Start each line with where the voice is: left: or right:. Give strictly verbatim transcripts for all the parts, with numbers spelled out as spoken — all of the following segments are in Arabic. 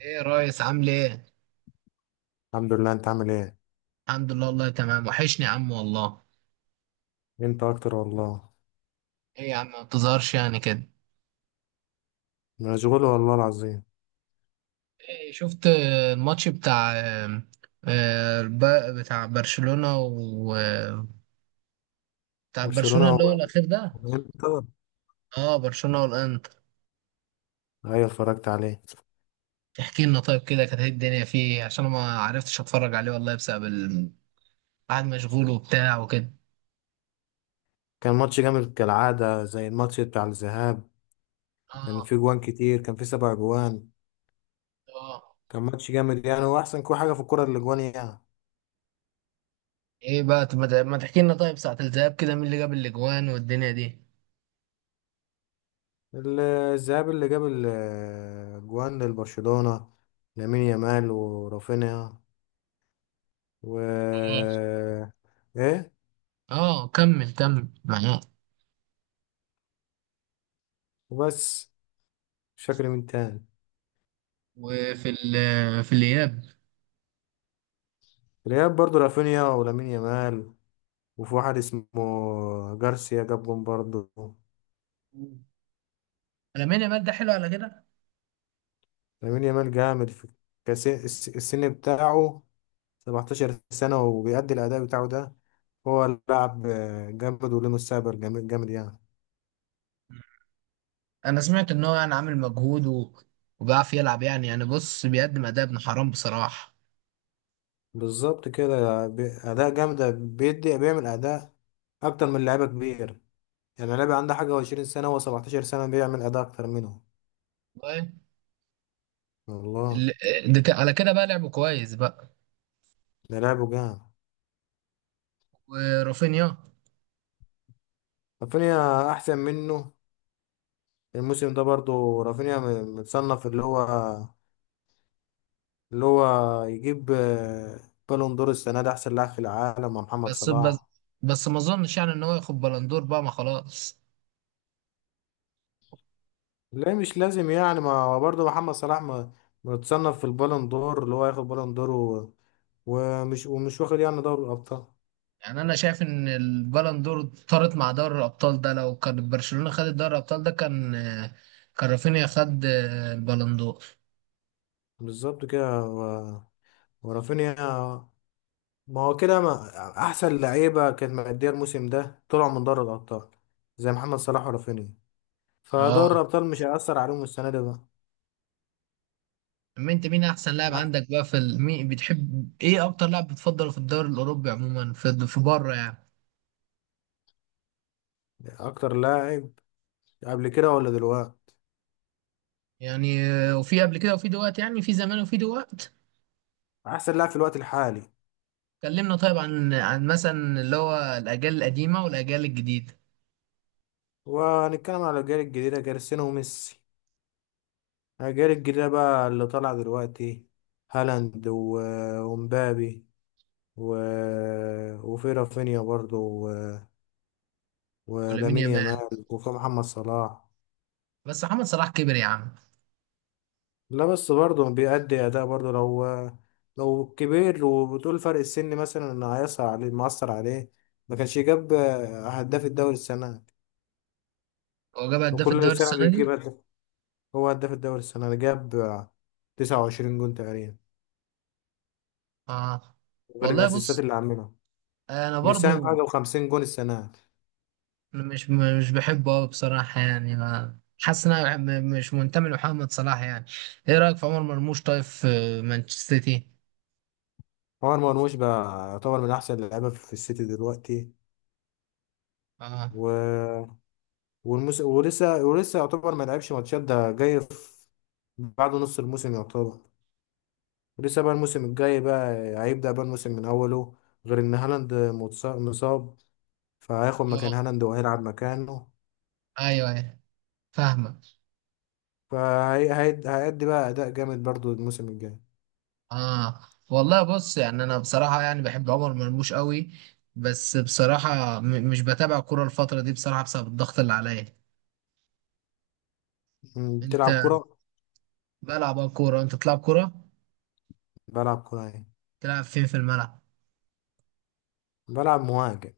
right: ايه يا ريس، عامل ايه؟
left: الحمد لله، انت عامل ايه؟
right: الحمد لله والله، تمام. وحشني يا عم والله.
left: انت اكتر والله.
right: ايه يا عم، ما بتظهرش يعني كده.
left: مشغول والله العظيم.
right: إيه شفت، آه، الماتش بتاع آه، آه، الب- بتاع برشلونة، و آه، بتاع
left: برشلونة
right: برشلونة اللي هو
left: هو.
right: الأخير ده.
left: انت.
right: اه، برشلونة والانتر.
left: ايوه، اتفرجت عليه.
right: تحكي لنا طيب كده، كانت ايه الدنيا فيه؟ عشان أنا ما عرفتش اتفرج عليه والله، بسبب ال- قاعد مشغول وبتاع وكده.
left: كان ماتش جامد كالعادة زي الماتش بتاع الذهاب. كان فيه
right: اه.
left: جوان كتير، كان فيه سبع جوان.
right: اه.
left: كان ماتش جامد يعني، واحسن كل حاجة في الكرة اللي جوان يعني.
right: ايه بقى، طب ما ت- ما تحكي لنا طيب ساعة الذهاب كده، مين اللي جاب الاجوان والدنيا دي؟
left: ال- الذهاب اللي جاب الجوان للبرشلونة، لامين يامال ورافينيا و
right: اه.
left: ايه
right: اه، كمل كمل معاك.
left: وبس، مش فاكر مين تاني.
right: وفي ال- في الإياب.
left: الإياب برضه رافينيا ولامين يامال، وفي واحد اسمه جارسيا جاب جون برضه.
right: مم. لامين يامال ده حلو على كده.
left: لامين يامال جامد في كاس الس- السن بتاعه، سبعتاشر سنة وبيأدي الأداء بتاعه ده. هو لاعب آه، جامد، وله مستقبل جامد جامد يعني.
right: انا سمعت ان هو يعني عامل مجهود و... وبيعرف يلعب، يعني يعني بص، بيقدم اداء ابن حرام بصراحه.
left: بالظبط كده، بي- أداء جامدة بيدي، بيعمل أداء أكتر من لعيبة كبير. يعني لعيبة عنده حاجة وعشرين سنة وسبعتاشر سنة بيعمل أداء أكتر منه
right: طيب.
left: والله.
right: ال- ده ك... على كده بقى لعبه كويس بقى.
left: ده لعبه جامد.
right: ورافينيا.
left: رافينيا أحسن منه. الموسم ده برضه رافينيا م- متصنف، اللي هو اللي هو يجيب آه، بالون دور السنة دي، أحسن لاعب في العالم مع محمد
right: بس بس
left: صلاح.
right: بس، ما اظنش يعني ان هو ياخد بلندور بقى، ما خلاص.
left: لا مش لازم يعني، ما هو برضه محمد صلاح ما- متصنف في البالون دور، اللي هو ياخد بالون دور و- ومش ومش واخد يعني دوري الأبطال.
right: يعني انا شايف ان البلندور طارت مع دوري الابطال ده، لو كان برشلونه خدت دوري الابطال ده، كان كان رافينيا خد البلندور.
left: بالظبط كده و- ورافينيا. ما هو كده ما، أحسن لعيبة كانت مأدية الموسم ده طلعوا من دوري الأبطال، زي محمد صلاح ورافينيا.
right: اه.
left: فدوري الأبطال مش هيأثر عليهم السنة دي بقى.
right: أما أنت، مين أحسن لاعب
left: أح-
right: عندك بقى في ال... مين بتحب؟ إيه أكتر لاعب بتفضله في الدوري الأوروبي عموما، في في بره يعني؟
left: أكتر لاعب قبل كده ولا دلوقتي؟
right: يعني آه، وفي قبل كده وفي دلوقتي، يعني في زمان وفي دلوقتي.
left: أحسن لاعب في الوقت الحالي،
right: كلمنا طيب عن عن مثلا اللي هو الأجيال القديمة والأجيال الجديدة.
left: وهنتكلم على الأجيال الجديدة كريستيانو وميسي. الأجيال الجديدة بقى اللي طالعة دلوقتي، هالاند و- ومبابي و... وفي رافينيا برضو، و...
right: ولامين
left: ولامين
right: يامال.
left: يامال وفي محمد صلاح.
right: بس محمد صلاح كبر يا عم.
left: لا بس برضو بيأدي أداء برضو، لو لو كبير وبتقول فرق السن مثلا إن هيأثر عليه، مأثر عليه. ما كانش جاب هداف الدوري السنة دي.
right: هو جاب هداف
left: وكل
right: الدوري
left: سنة
right: السنة
left: بيجيب
right: دي؟
left: هداف. هو هداف الدوري السنة دي جاب تسعة وعشرين جون تقريبا،
right: آه.
left: غير
right: والله
left: الأسيستات
right: بص،
left: اللي عاملها،
right: أنا
left: مساهم في
right: برضو
left: حاجة وخمسين جون السنة.
right: مش مش بحبه أوي بصراحة، يعني ما حاسس إن أنا م- مش منتمي لمحمد صلاح يعني. إيه رأيك في عمر مرموش طيب، في مانشستر سيتي؟
left: عمر مرموش بقى يعتبر من أحسن اللعيبة في السيتي دلوقتي
right: اه.
left: و... والمس... ولسه ولسه يعتبر، ما لعبش ماتشات، ده جاي في... بعد نص الموسم يعتبر. ولسه بقى الموسم الجاي بقى هيبدأ بقى الموسم من أوله، غير إن هالاند متص- مصاب، فهياخد مكان
right: اه،
left: هالاند وهيلعب مكانه.
right: ايوه، ايوه، فاهمه.
left: فهيأدي هي... هي- هيأدي بقى أداء جامد برضو الموسم الجاي.
right: اه. والله بص، يعني انا بصراحه يعني بحب عمر مرموش قوي. بس بصراحه م- مش بتابع كوره الفتره دي بصراحه، بسبب الضغط اللي عليا.
left: م،
right: انت.
left: بتلعب كرة؟
right: بلعب، اه، كوره. انت تلعب كوره؟
left: بلعب كرة يعني،
right: تلعب فين في الملعب؟
left: بلعب مهاجم.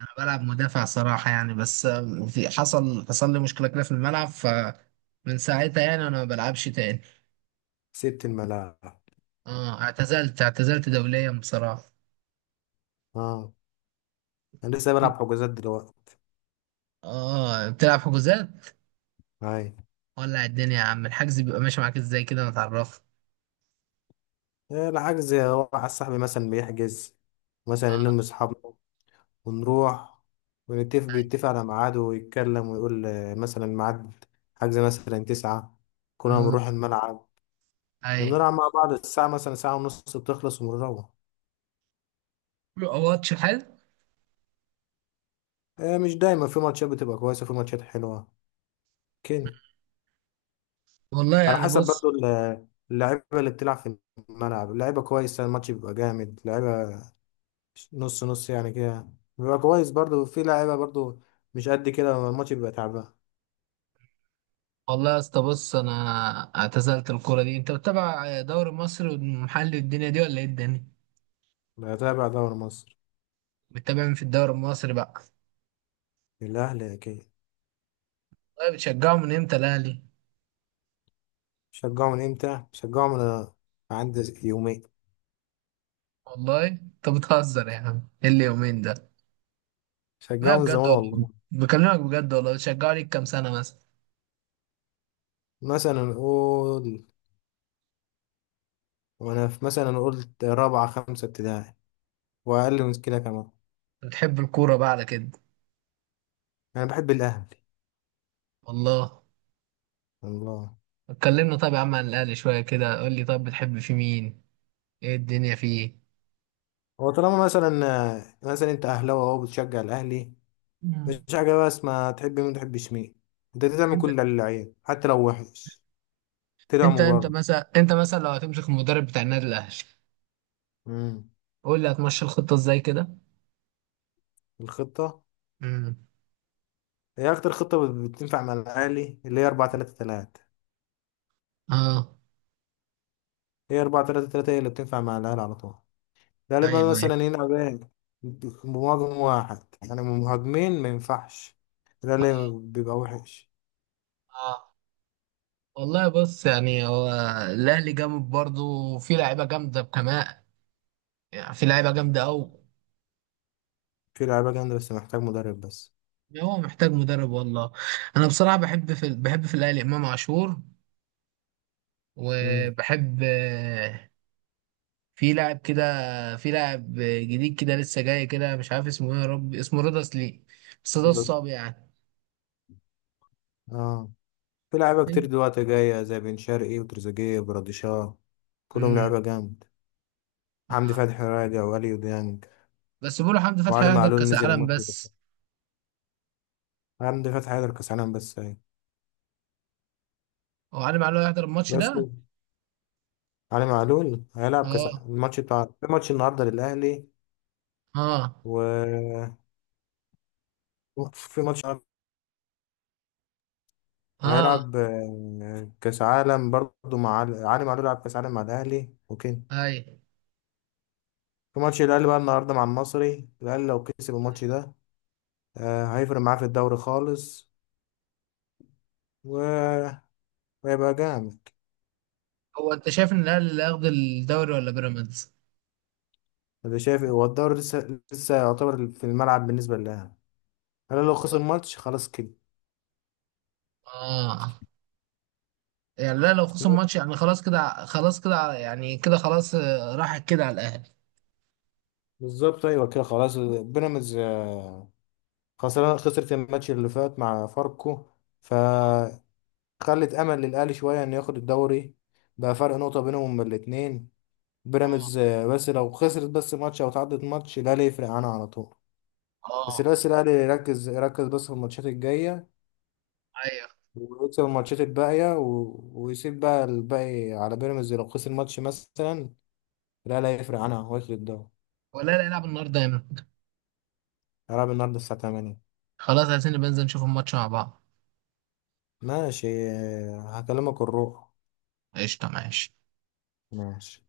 right: انا بلعب مدافع صراحه، يعني بس آم، في حصل حصل لي مشكله كده في الملعب، فمن ساعتها يعني انا ما بلعبش تاني.
left: سبت الملاعب.
right: اه، اعتزلت اعتزلت دوليا بصراحه.
left: اه، انا لسه بلعب حجوزات دلوقتي.
right: اه، بتلعب حجوزات.
left: هاي.
right: ولع الدنيا يا عم، الحجز بيبقى ماشي معاك ازاي كده، ما تعرف.
left: إيه الحجز، هو واحد صاحبي مثلا بيحجز، مثلا
right: اه.
left: يلم اصحابنا ونروح. ونتفق بيتفق على ميعاده ويتكلم ويقول آه، مثلا ميعاد حجز مثلا تسعة، كلنا
right: ايوه،
left: بنروح الملعب
right: ايوه،
left: ونلعب مع بعض الساعة مثلا ساعة ونص بتخلص ونروح.
right: بيبقى ماتش حلو.
left: إيه مش دايما، في ماتشات بتبقى كويسة، في ماتشات حلوة كده.
right: والله
left: على
right: يعني
left: حسب
right: بص.
left: برضو ال- اللعيبة اللي بتلعب في الملعب، اللعيبة كويسة الماتش بيبقى جامد، لعيبة نص نص يعني كده بيبقى كويس برضو، في لعيبة برضو مش قد كده الماتش بيبقى تعبان.
right: والله يا اسطى بص، انا اعتزلت الكوره دي. انت بتتابع دوري مصر والمحلي الدنيا دي ولا ايه الدنيا؟
left: بتابع دوري مصر.
right: بتتابع مين في الدوري المصري بقى؟
left: الأهلي أكيد.
right: والله بتشجعه من امتى الاهلي؟
left: شجعه من إمتى؟ شجعه من عندي يومين.
right: والله انت بتهزر يا عم، ايه اليومين ده.
left: شجعه
right: لا،
left: من
right: بجد
left: زمان
right: والله،
left: والله.
right: بكلمك بجد والله، بتشجعه ليك كام سنه مثلا؟
left: مثلا نقول وأنا في، مثلا نقول رابعة خمسة ابتدائي وأقل من كده كمان.
right: بتحب الكوره بقى على كده.
left: أنا بحب الأهلي.
right: والله.
left: الله.
right: اتكلمنا طب يا عم عن الاهلي شويه كده، قول لي طب، بتحب في مين؟ ايه الدنيا فيه؟
left: هو طالما مثلا، مثلا أنت أهلاوي أهو بتشجع الأهلي، مش
right: مم.
left: حاجة بس ما تحب مين ما تحبش مين، أنت تعمل
right: انت
left: كل اللعيب حتى لو وحش
right: انت
left: تدعمه
right: انت
left: برضه.
right: مثلا، انت مثلا لو هتمسك المدرب بتاع النادي الاهلي،
left: امم
right: قول لي هتمشي الخطه ازاي كده؟
left: الخطة،
right: امم.
left: هي أكتر خطة بت- بتنفع مع الأهلي اللي هي أربعة ثلاثة ثلاثة.
right: اه،
left: هي أربعة ثلاثة ثلاثة هي اللي بتنفع مع الأهلي على طول، ده لما
right: ايوه ايوه.
left: مثلا يلعب إيه، بمهاجم واحد يعني، مهاجمين ما ينفعش، ده اللي
right: اه.
left: بيبقى وحش.
right: اه، والله بص، يعني هو الاهلي جامد برضه، وفي لعيبه جامده كمان، يعني في لعيبه جامده قوي.
left: في لعيبة جامدة بس محتاج مدرب بس.
right: هو محتاج مدرب والله. انا بصراحه بحب في بحب في الاهلي امام عاشور،
left: امم
right: وبحب في لاعب كده، في لاعب جديد كده لسه جاي كده، مش عارف اسمه ايه، يا رب اسمه رضا سليم، بس ده الصعب يعني.
left: اه، في لعيبة كتير دلوقتي جاية زي بن شرقي وتريزيجيه وبراديشاه، كلهم
right: امم.
left: لعيبة جامد. حمدي
right: آه.
left: فتحي راجع وأليو ديانج
right: بس بيقولوا حمدي فتحي
left: وعلي
right: هيحضر
left: معلول
right: كاس
left: نزل
right: العالم
left: الماتش ده.
right: بس.
left: حمدي فتحي هيقدر كاس عالم بس هي.
right: هو علي معلول هيحضر الماتش
left: بس
right: ده؟
left: علي معلول هيلعب كاس
right: اه.
left: الماتش بتاع في ماتش النهارده للاهلي
right: اه.
left: و في ماتش،
right: اه.
left: هيلعب آه، كاس عالم برضه مع علي علي معلول، لعب كاس عالم مع الاهلي اوكي.
right: اي.
left: في ماتش الاهلي بقى النهارده مع المصري، الاهلي لو كسب الماتش ده آه، هيفرق معاه في الدوري خالص و- وهيبقى جامد.
right: هو انت شايف ان الاهلي اللي هياخد الدوري ولا بيراميدز؟
left: اللي شايف هو الدوري لسه، لسه يعتبر في الملعب بالنسبه للاهلي. الاهلي لو خسر الماتش خلاص كده.
right: اه. يعني لا، لو خسر الماتش يعني خلاص كده، خلاص كده يعني كده، خلاص آه، راحت كده على الاهلي.
left: بالظبط، ايوه كده خلاص. بيراميدز خسران، خسرت الماتش اللي فات مع فاركو، فخلت امل للاهلي شويه انه ياخد الدوري، بقى فرق نقطه بينهم الاثنين.
right: اه.
left: بيراميدز آه، بس لو خسرت بس ماتش او تعدت ماتش الاهلي يفرق عنها على طول. بس
right: اه.
left: بس الاهلي يركز، يركز بس في الماتشات الجايه،
right: ايوه.
left: ويكسب الماتشات الباقيه و... ويسيب بقى الباقي على بيراميدز. لو خسر ماتش مثلا الاهلي هيفرق عنها وياخد الدوري.
right: ولا لا يلعب النهارده يا مان.
left: هيلعب النهارده الساعه تمانية.
right: خلاص، عايزين نبقى ننزل نشوف الماتش مع بعض.
left: ماشي آه، هكلمك الروح.
right: قشطة معاش.
left: ماشي.